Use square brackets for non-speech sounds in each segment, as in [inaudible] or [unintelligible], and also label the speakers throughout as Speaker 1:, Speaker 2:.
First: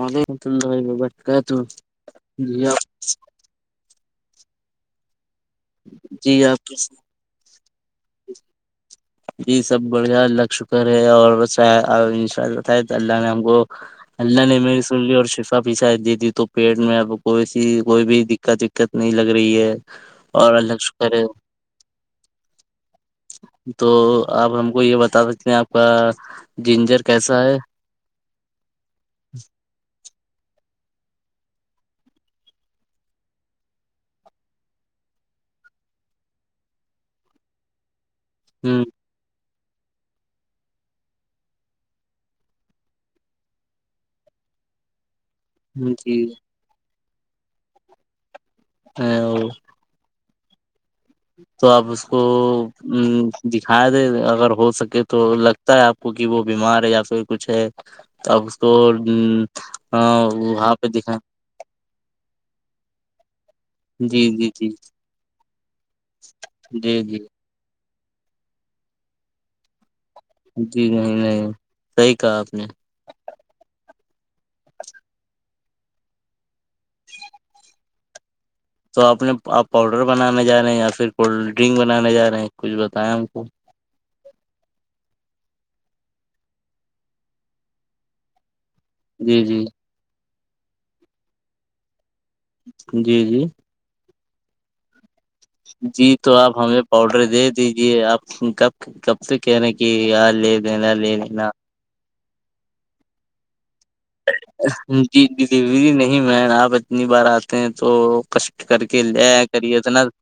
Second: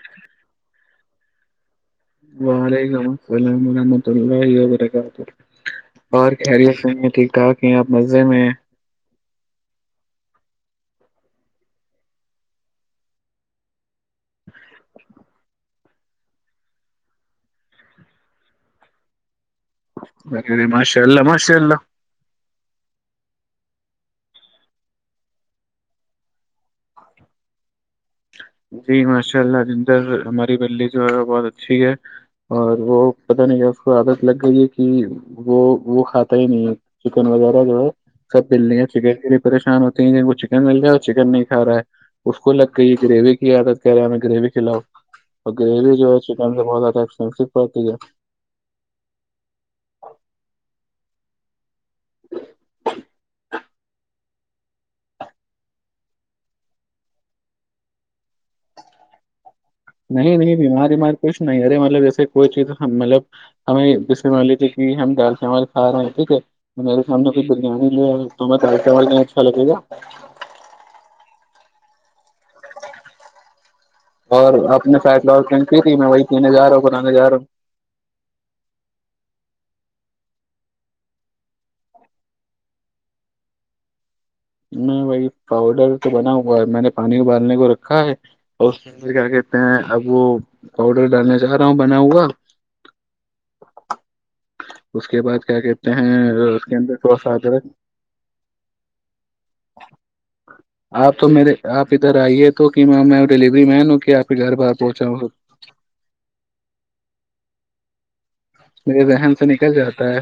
Speaker 1: مد پچند ہو بی کیا ت
Speaker 2: وعلیکم السلام رحمۃ تر کاال پ اور
Speaker 1: جی
Speaker 2: کہہری
Speaker 1: آپ
Speaker 2: ہے سنے ٹھیک ٹھاک آپ مزے میں
Speaker 1: یہی سب بڑھیا اللہ کا شکر ہے اور ب اناء ال بتائے تو اللہ نے ہم کو اللہ نے میری سنلی اور شفا پیچھا شید دیدی تو پیٹ میں اب کوئی سی کوئی بھی دقت وت نہیں لگی رہی ہے
Speaker 2: ہیں
Speaker 1: اور
Speaker 2: ارے
Speaker 1: اللہ
Speaker 2: ماشاء
Speaker 1: شکر ہے
Speaker 2: ماشاء اللہ
Speaker 1: السلام علیکم محترم بھائی جان آپ کو بھی مبارک ہو تو آپ ہم کو یہ بتا سکتے ہیں آپ کا جنجر کیسا ہے
Speaker 2: جی ماشاء اللہ ردر ہماری بلی جو ہے وہ بہت اچھی ہے اور وہ پتہ نہیں کیا اس کو عادت لگ گئی ہے کہ وہ وہ کھاتا ہی نہیں ہے چکن وغیرہ جو ہے سب بلیاں
Speaker 1: ہ
Speaker 2: چ پریشان ہوتی ہیں ج کو چکن مل جائے اور چکن نہیں کھ رہا ہے اس کو لگ گئی گریوی کیا تھا کہہ رہے ہمیں گریوی کھلاؤ اورے جو ہے
Speaker 1: جی
Speaker 2: سے بہت اد شمس پک کیا
Speaker 1: ہ
Speaker 2: السلام علیکم محترم بھائی جان آپ کو بھی مبارک
Speaker 1: تو آپ اس کو دکھا دیں اگر ہو سکے تو لگتا ہے آپ کو کہ وہ بیمار ہے یا پھر کچھ ہے تو آپ اس کو ہاں
Speaker 2: نہیں نہیں
Speaker 1: وہاں پہ
Speaker 2: بیمار ومار
Speaker 1: دکھا
Speaker 2: کچھ نہیں ارے مطلب جیسے کوئی چیز مطلب ہمیں جس
Speaker 1: جی
Speaker 2: سے مان
Speaker 1: جی
Speaker 2: لیج تھے
Speaker 1: جی
Speaker 2: کہ ہم دال چاول کھا رہے ہیں ٹھیک ہے
Speaker 1: جی
Speaker 2: میرے
Speaker 1: جی
Speaker 2: سامنے کوئی بریانی تمہیں دال چاول نہیں اچھا لگے گا
Speaker 1: جی نہیں نہیں صحیح کہا آپ نے
Speaker 2: اور اپ نے فائٹلہن کی تھی میں وہی پینے جا رہا ہوں بنانے جا رہا ہوں
Speaker 1: تو آپ نے آپ پاؤڈر بنانے جا رہے ہیں یا پھر کولڈ ڈرنک بنانے جا رہے ہیں کچھ بتیں ہم کو
Speaker 2: میں بی پاؤڈر تو بنا ہو گا میں نے پانی کوبالنے کو رکھا ہے اور اس کیا
Speaker 1: جی
Speaker 2: کہتے
Speaker 1: جی
Speaker 2: ہیں اب وہ پاؤڈر ڈالنا چاہ رہا ہوں بنا ہوا
Speaker 1: جی جی
Speaker 2: اسچ
Speaker 1: جی تو آپ ہمیں پاؤڈر
Speaker 2: سا
Speaker 1: دے
Speaker 2: ادرک
Speaker 1: دیجے آپ کب کب سے کہہ رہے ہیں کہ یار لے دینا لے
Speaker 2: آپ تو
Speaker 1: لینا
Speaker 2: میرے آپ ادھر آئیے تو کہ م ڈلیوری مین کہ آپ کے گھر باہر
Speaker 1: جی
Speaker 2: پہنچاؤں
Speaker 1: ڈلیوری نہیں م آپ اتنی بار آتے ت ہیں تو کشٹ کر کے
Speaker 2: میرے ذہن
Speaker 1: لےیا
Speaker 2: سے
Speaker 1: کری
Speaker 2: نکل
Speaker 1: اتنا
Speaker 2: جاتا ہے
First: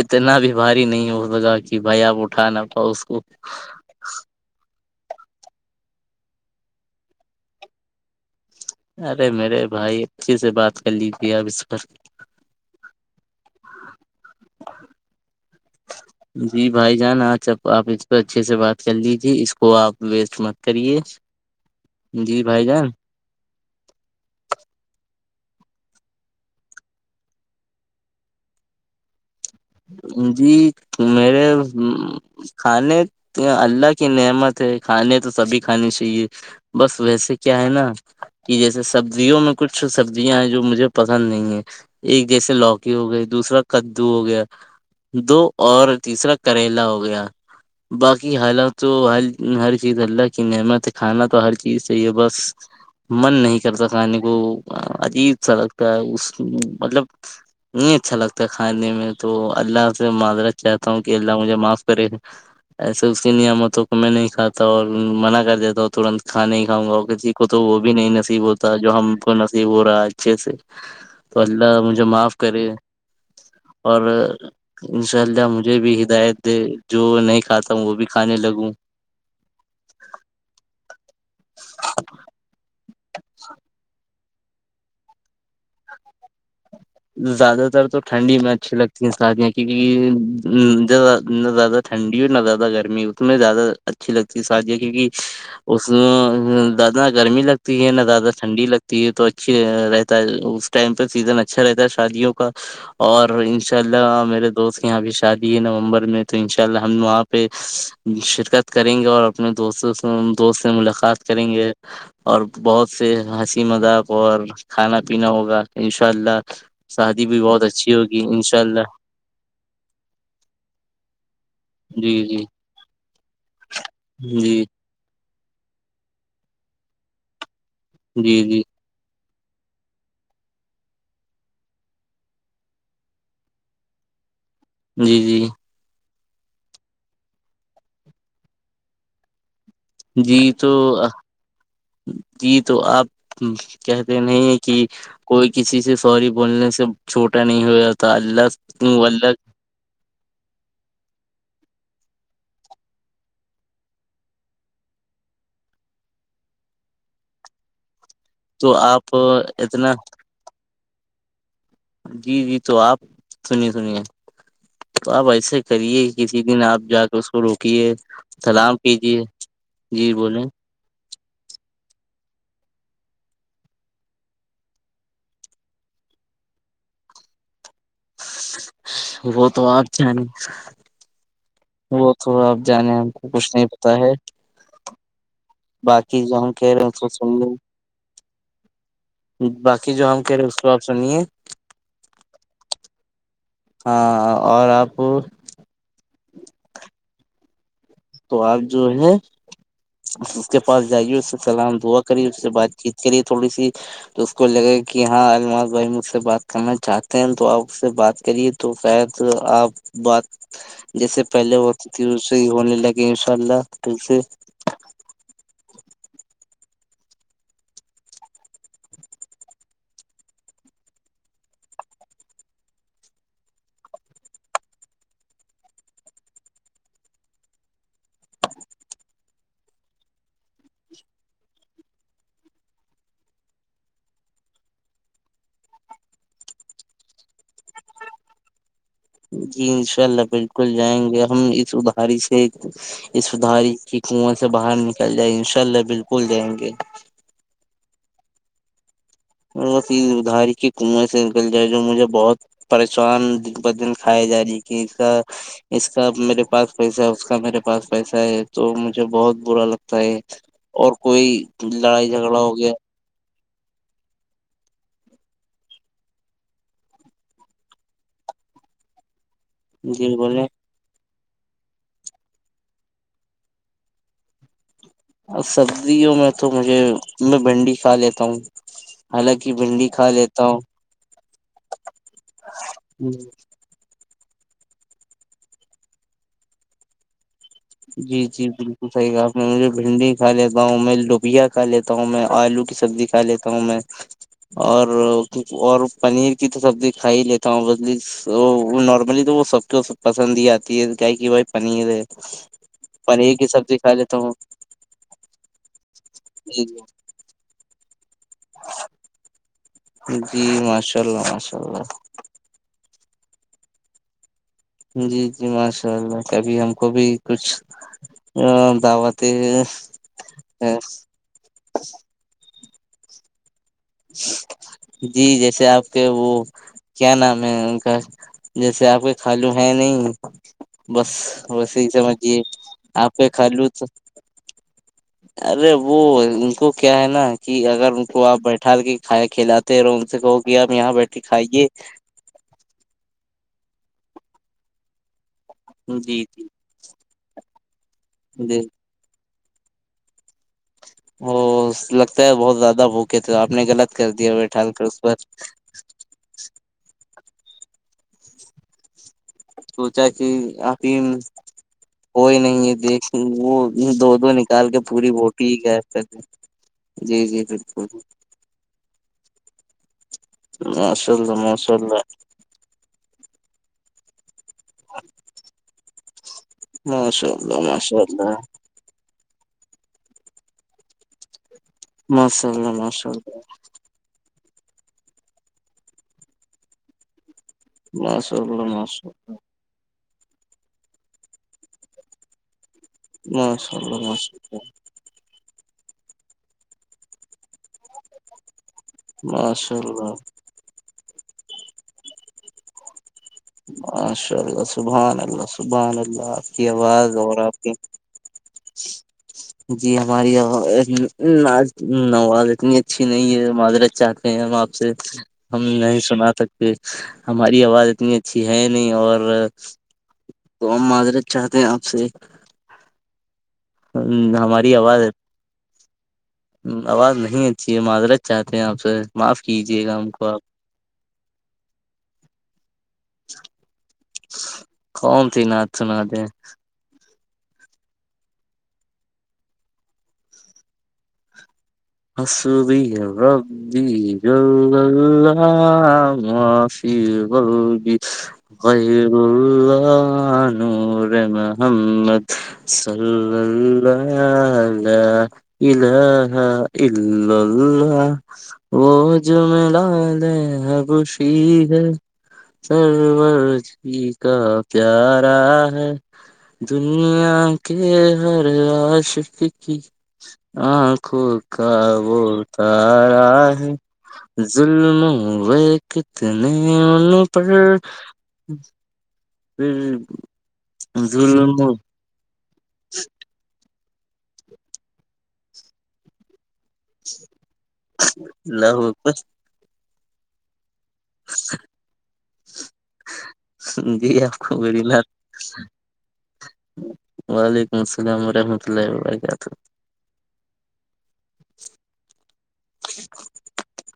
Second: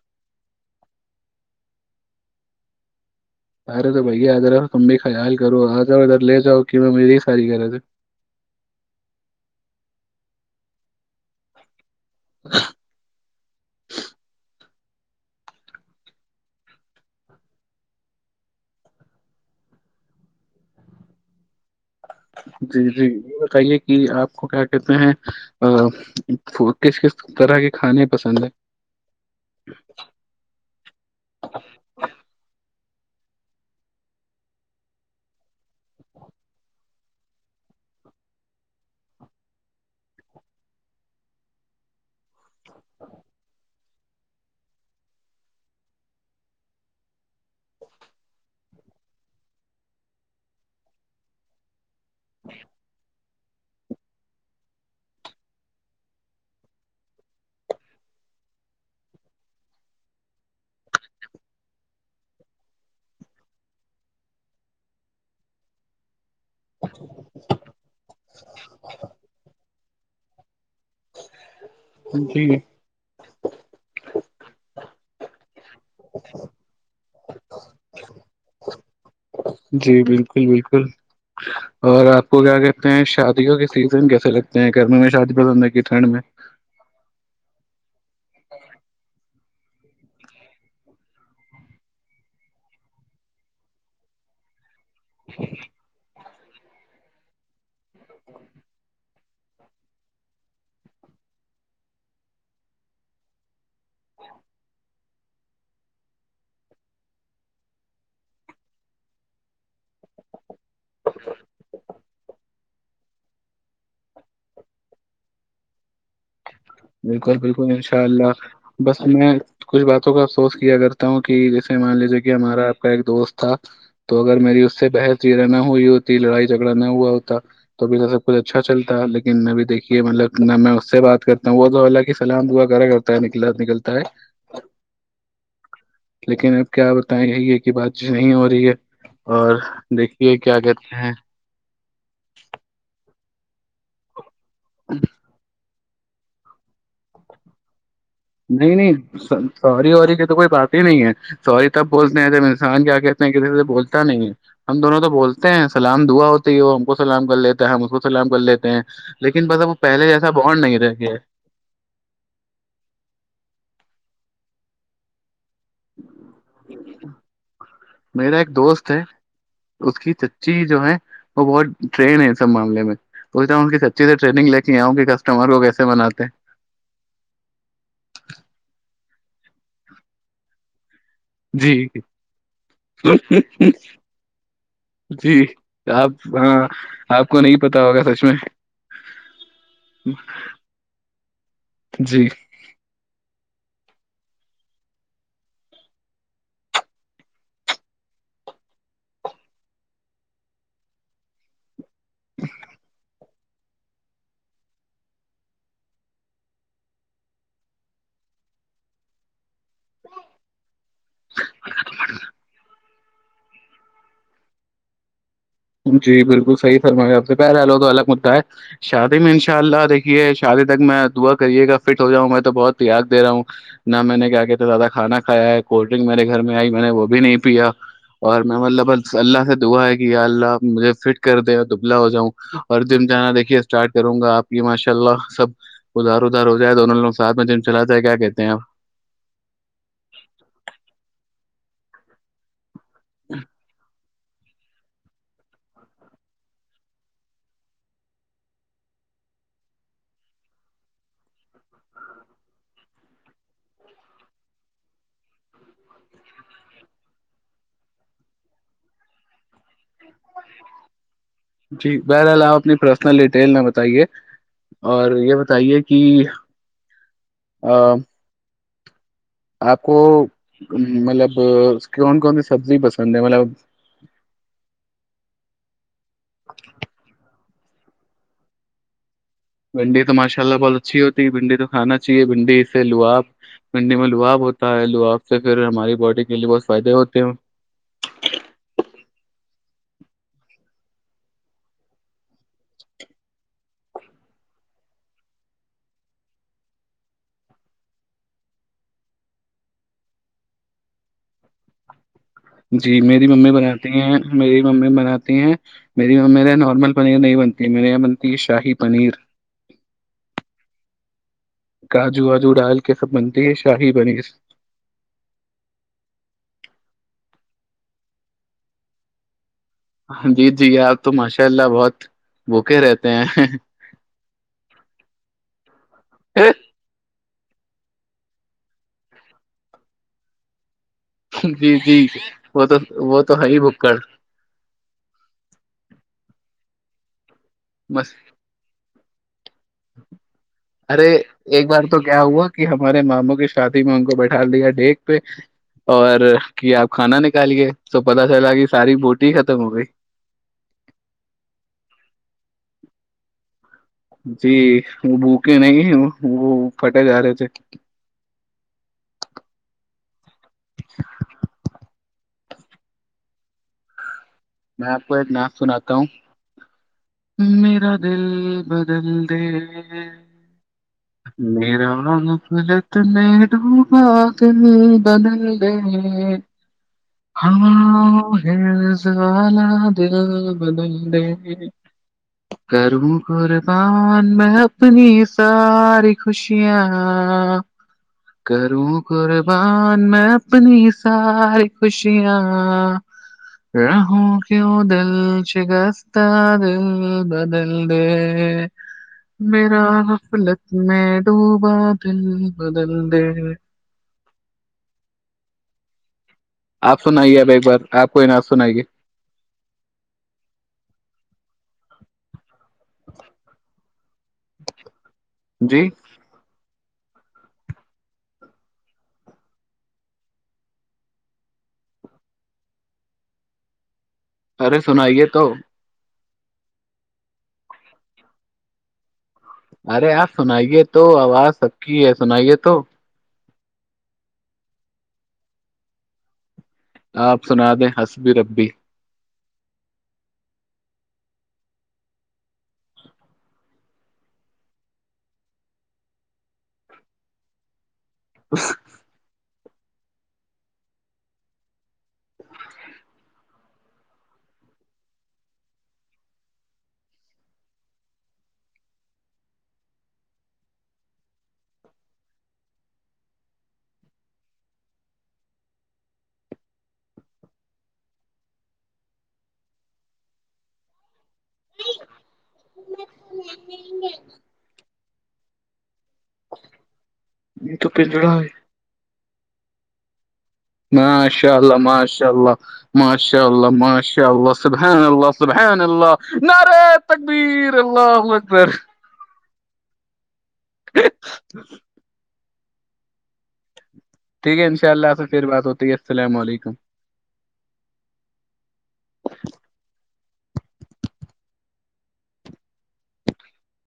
Speaker 1: اتنا بھی بھاری نہیں ہوتا وجہ کی بھائی آپ اٹھا نہ پاؤ اس کو
Speaker 2: ار تو بگیادرا ت خیال کرو آ جاؤ اد لے جاؤ کہ میری ساری کر تھ
Speaker 1: ارے میرے بھائی اچھے سے بات کر لیج تے اب اس
Speaker 2: ا
Speaker 1: جی بھائی جان آج آپ اس پہ اچھے سے بات کر لیجے اس کو آپ ویستٹ مت کریے بھائی
Speaker 2: جی
Speaker 1: جان
Speaker 2: جی بتائیے کہ آپ کو کیا کہتے ہیں ا کس کس طرح کے کھانے پسند ہیں
Speaker 1: جی میرے کھانے اللہ کی نعمت ہے کھانے تو سبھی کھانی چاہیے بس ویسے کیا ہے نا کہ جیسے سبزیوں میں کچھ سبزیاں ہیں جو مجھے پسند نہیں ہیں ایک جیسے لوکی ہو گئی دوسرا کدو ہو گیا [unintelligible] دو اور تیسرا کریلا ہو گیا باقی حالات تو ہر ہر چیز اللہ کی نعمت کھانا تو ہر چیز صحی ہے بس [unintelligible] من نہیں کرتا کھانے کو عجیب سا لگتا ہے اس مطلب نہیں اچھا لگتا ہے کھانے میں [unintelligible] تو اللہ سے معذرت چاہتا ہوں کہ اللہ مجھے معاف کرے ایسے اس کی نعمتوں کو میں نہیں کھاتا اور منع کر دیتا ہوں ترنت [unintelligible] کھانا ہی کھاوں گا کسی کو تو وہ بھی نہیں نصیب ہوتا جو ہم کو نصیب ہو رہا ہے اچھے سے تو [unintelligible] اللہ مجھے
Speaker 2: ہیں
Speaker 1: معاف
Speaker 2: جی
Speaker 1: کرے اور انشاء اللہ مجھ [unintelligible] ہوں وہ بھی کھانے لگوں
Speaker 2: جی بالکل بالکل اور آپ کو کیا کہتے ہیں شادیوں کے سیزن کیس [unintelligible] اے لگتے ہیں گرمی میں شادی پسند ہے کی ٹھنڈ میں [unintelligible]
Speaker 1: زیادہ تر تو ٹھنڈی میں اچھی لگتی ہیں شادیاں کیونکہ نہ زیادہ ٹھنڈی ہو نہ زیادہ گرمی اس میں زیادہ اچھی لگتی ہے شادیا کی کیونکہ اس [unintelligible] زیادہ نہ گرمی لگتی ہے نہ زیادہ ٹھنڈی لگتی ہے تو اچھی رہتا ہے اس ٹائم پہ سیزن اچا [unintelligible] اچھا رہتا ہے شادیوں کا اور ان شاء اللہ میرے دوست یہاں بھی شادی ہے نومبر میں تو ان شاء اللہ ہم وہاں پہ شرکت کریں گے اور اپنے دوستوں سے دوست سے ملاقات کریں گے اور [unintelligible] بہت سے ہنسی مذاق اور کھانا پینا ہوگا ان شاء اللہ شادی
Speaker 2: بالکل
Speaker 1: بھی بہت
Speaker 2: بالکل
Speaker 1: اچھی
Speaker 2: انشاء
Speaker 1: ہوگی
Speaker 2: اللہ
Speaker 1: انشاء
Speaker 2: بس میں کچھ باتوں کو افسوس کیا کرتا ہوں کہ جیسے مان لیجیے کہ
Speaker 1: جی
Speaker 2: ہمارا آپ کا ایک دوست تھا تو اگر میری
Speaker 1: جی
Speaker 2: اس سے بحث [unintelligible] سیرا نہ ہوئی ہوتی لڑائی جھگڑا نہ ہوا ہوتا [unintelligible] توبھی تو سب کچھ
Speaker 1: جی جی
Speaker 2: اچھا چلتا ہےیکن لیکنبھی دیکھیے مطلب نہ میں اس سے بات کر [unintelligible] وہ تو الاللہ کی سلام دعا کرا کرتا ہے نکلا نکلتا ہے [unintelligible]
Speaker 1: جی جی [unintelligible]
Speaker 2: لیکن اب کیا بتائیں یہ یہ کہ بات چی نہیں ہو رہی ہے اور دیکھیے
Speaker 1: جی
Speaker 2: کیا
Speaker 1: تو
Speaker 2: کہتے ہیں
Speaker 1: جی تو آپ کہتے نہیں [unintelligible] کہ کوئی [unintelligible] کسی سے سوری بولنے سے چھوٹا نہیں ہو [unintelligible]
Speaker 2: نہیں
Speaker 1: اللہ
Speaker 2: نہیں
Speaker 1: اللہ
Speaker 2: ساری وی کی تو کوئی بات ہی نہیں ہے سوری تب بولتے ہیں جب انسان کیا کہتے ہیں کسی سے بولتا نہیں ہے ہم دونوں تو بولتے ہیں سلام دعا ہوتی ہے وہ ہم کو سلام کر لیتا ہے ہم اس کو سلام کر لیتے
Speaker 1: تو
Speaker 2: ہیں
Speaker 1: آپ
Speaker 2: لیکن بسب وہ
Speaker 1: اتنا
Speaker 2: پہلے جیسا بونڈ نہیں رہ گ [unintelligible]
Speaker 1: جی جی تو آپ سنیے سنیے تو آپ ایسے کریے کسی دن آپ جا کے اس کو روکیے
Speaker 2: میرا ایک
Speaker 1: سلام
Speaker 2: دوست ہے
Speaker 1: کیجیے
Speaker 2: اس
Speaker 1: جی
Speaker 2: کی
Speaker 1: بولیں
Speaker 2: چچی جو ہے وہ بہت ٹرین ہے سب معاملے میں کی سچی سے ٹریگ لے کے آؤں کہ کسٹمر کو کیسے بناتے
Speaker 1: وہ تو آپ ج ن
Speaker 2: جی
Speaker 1: ہم
Speaker 2: ج
Speaker 1: کو کچھ نہیں پتا ہے
Speaker 2: جی
Speaker 1: باقی
Speaker 2: آپ
Speaker 1: جو ہم کہہ
Speaker 2: ہاں
Speaker 1: رہے ہیں اس
Speaker 2: آپ کو نہیں
Speaker 1: سنیے
Speaker 2: پتا ہوگا سچ میں
Speaker 1: باقی جو ہم کہہ رہے اس کو آپ سنیے
Speaker 2: جی
Speaker 1: ہاں اور آپ تو آپ جو ہے اس کے پاس جائیے اس سے سلام دوا کری اس سے بات چیت کری تھوڑی سی اس کو لگے کہ ہاں المار بھائی مجھ سے بات کرنا چاہتے ہیں تو آپ اس سے بات کریے تو شاید آپ بات جیسے پہلے ہوتی تھی اسے ہی ہونے لگے انشاء اللہ تل سے
Speaker 2: جی بالکل صحیح فرمایا آپ پہرے لو تو الگ مدا ہے شادی میں انشاء اللہ دیکھیے شادی تک میں دعا کریے گا فٹ ہو جاؤں میں تو بہت تیاگ دے رہا ہوں نہ میں نے کیا کہتے زیادہ کھانا کھایا ہے کولڈ ڈرنک میرے گھر میں آئی میں نے وہ بھی نہیں پیا اور میں مب بس اللہ سے دعا ہے کہ ال مجھے فٹ کر دیں دبلا ہو جاؤں اور جم جانا دیکھیے اسٹارٹ کروں گا آپ کی ماشاء اللہ سب ادھار ادار ہو جائے دونوں لوگ ساتھ میں جم چلاتے ہے کیا کہتے ہیں آپ
Speaker 1: جی انشاء اللہ بالکل جائیں گے ہم سداری سے یہ سدھاری کی کنواں سے باہر نکل جائے گ ان شاء اللہ بالکل جائیں گے ادھاری کی کنویں سے نکل جائے جو مجھے بہت پریشان دن بہدن کھائے جا رہی کہ اس کا اس کا میرے پاس پیسہ ہے اس کا میرے پاس پیسہ ہے تو مجھے بہت برا لگ تا ہے اور کوئی لڑائی جھگڑا ہو گیا
Speaker 2: تل نہ بتائیے اور یہ بتائیے کہ آپ کو
Speaker 1: جی بولے
Speaker 2: مطلب ا کون کون سی سبزی پسند ہے مطلب
Speaker 1: سبزیوں میں تو مجھے میں بنڈی کھا لیتا ہوں حالانکہ
Speaker 2: بھنڈی
Speaker 1: کھا
Speaker 2: تو ماشاء
Speaker 1: لیتا
Speaker 2: اللہ
Speaker 1: ہوں
Speaker 2: بہت اچھی ہوتی ہے بھنڈی تو کھانا چاہیے بھنڈی سے لااب بھنڈی میں لااب ہوتا ہے لحااب سے پھر ہماری باڈی کے لیے بہت فائدے ہوتے ہیں
Speaker 1: میں مجھے بھنڈی کھا لیتا ہوں میں لبیا کھا لیتا ہوں میں آلو کی سبزی کھا لیتا ہوں میں اور اور پنیر کی تو سبزی کھا ہی لیتا ہوں بس نارملی تو وہ سب کو پسند ہی آتی ہے گ کہ بھائی پنیر ہے
Speaker 2: جی میری
Speaker 1: پنیر کی
Speaker 2: ممی
Speaker 1: سبزی
Speaker 2: بناتی
Speaker 1: کھا
Speaker 2: ہیں
Speaker 1: لیتا ہوں
Speaker 2: میری ممی بناتی ہیں میری ممی میر
Speaker 1: جی
Speaker 2: نارمل پنیر نہیں بنتی میرے یہاں ت شاہی پنیر
Speaker 1: جی ماشاء اللہ ماشاءلہ
Speaker 2: کاجو وجو ڈال سب بنتی ہے شاہی بنی
Speaker 1: جی جی ماشاء اللہ کبھی ہم کو بھی کچھ دعوتیں
Speaker 2: ہاں جی جی آپ تو ماشاء اللہ بہت بوکے رہتے ہیں
Speaker 1: جی جیسے آپ وہ کیا نام میں ان کا جیسے آپ کے کھالو ہے نہیں بس بس
Speaker 2: جی
Speaker 1: یہ
Speaker 2: جی
Speaker 1: سمجھیے
Speaker 2: وہ تو وہ
Speaker 1: آپے خ
Speaker 2: ہے ہی
Speaker 1: لو تو
Speaker 2: بھکڑ
Speaker 1: ارے ا وہو ان کو کیا ہے نا کہ اگر ان
Speaker 2: بس
Speaker 1: کو آپ بیٹھا کے کایا کھیلا
Speaker 2: ارے ایک بار تو کیا ہوا کہ ہمارے ماموں کے شادی میں ان کو بیٹھال دیا ڈیک پہ اور
Speaker 1: جی جی
Speaker 2: کیا کھانا نکالیے تو پتا چا
Speaker 1: جی
Speaker 2: لگی ساری ب ٹی ختم ہو گئی
Speaker 1: ا لگتا ہے بہت زیادہ بھوکے تھے آپ نے غلط کر دیا
Speaker 2: جی
Speaker 1: بیٹھال کر اس پر
Speaker 2: وہ بھوکے نہیں وہ پھٹے جا رہے تھے
Speaker 1: سچ آی کوئی نہیں دیک وہ دو دو نے
Speaker 2: میں آپ کو ایک نام سناتا ہوں
Speaker 1: جی جی بالکل
Speaker 2: میرا دل بدل دے
Speaker 1: ماشاء اللہ ماشاء
Speaker 2: میرا
Speaker 1: اللہ
Speaker 2: غفلت میں ڈوبا دل بدل دے
Speaker 1: ماشاء اللہ
Speaker 2: ہوا
Speaker 1: ماشاء
Speaker 2: و
Speaker 1: اللہ
Speaker 2: حرص والا دل بدل دے
Speaker 1: ماشاء اللہ ماشاء
Speaker 2: کروں
Speaker 1: اللہ
Speaker 2: قربان میں اپنی ساری خوشیاں ہاں
Speaker 1: ماشاء اللہ
Speaker 2: کروں
Speaker 1: ماشاء
Speaker 2: قربان میں اپنی ساری خوشیاں
Speaker 1: اللہ ماشاء
Speaker 2: ر
Speaker 1: اللہ
Speaker 2: ہوں
Speaker 1: ماشاء اللہ
Speaker 2: کیوں دل شکستہ دل بدل دے میرا
Speaker 1: ماشاءاللہ
Speaker 2: غفلت میں ڈوبا دل بدل دے
Speaker 1: ا سبان اللہ سبحان اللہ کی
Speaker 2: آپ
Speaker 1: آواز اور
Speaker 2: سنائیے اب
Speaker 1: آپ
Speaker 2: ایک
Speaker 1: کی
Speaker 2: بار آپ کو ن
Speaker 1: جی ہماری ہ نو آگ اتنی اچھی نہیں ہے معذرت چاہتے ہیں ہم آپ سے ہم
Speaker 2: جی
Speaker 1: نہیں سنا سکتے ہماری آواز اتنی اچھی ہے نہیں اور تو ہم معذرت چاہتے ہیں آپ سے ہ ہماری
Speaker 2: ارے
Speaker 1: آواز ہے
Speaker 2: سنائیے تو
Speaker 1: آواز نہیں اچھی ہے معذرت چاہتے ہیں آپ سے معاف کیجیے گا ہم
Speaker 2: ارے
Speaker 1: کو
Speaker 2: آپ سنائیے تو آواز سبکی ہے سنائیے تو
Speaker 1: کون ت ند سوں نہد ہے
Speaker 2: آپ سنا دیں ہسب ربی [inaudible]
Speaker 1: ہسور ردی گ گلہ معفی بل گی وہ [unintelligible] آانوور محمد س ل الاح اللہ وہ جم لالے ہے خوشی ہے سر جی کا پیارا ہے دنیا کے ہر رش کی آنکھوں کا وہ اتارا ہے ظلم و [inaudible] کتنے پر
Speaker 2: یہ تو پنجڑا ہے
Speaker 1: [unintelligible] ہ ہ [inaudible]
Speaker 2: ماشاء اللہ ماشاء اللہ ماشاء اللہ ماشلہ اا اللہ سے ب اللہ سے بن اللہ نہ رے تکبیرلہ ہوگ در
Speaker 1: اللہ اکبر۔
Speaker 2: رخخخ [unintelligible]
Speaker 1: جی آپ کو
Speaker 2: ٹھیک ہے
Speaker 1: بڑی
Speaker 2: انشاء
Speaker 1: لات۔
Speaker 2: اللہ سے پھر بات ہوتی ہے السلام علیکم
Speaker 1: م سے گام ہ [unintelligible] بھائی کیا تھا ٹھ [unintelligible]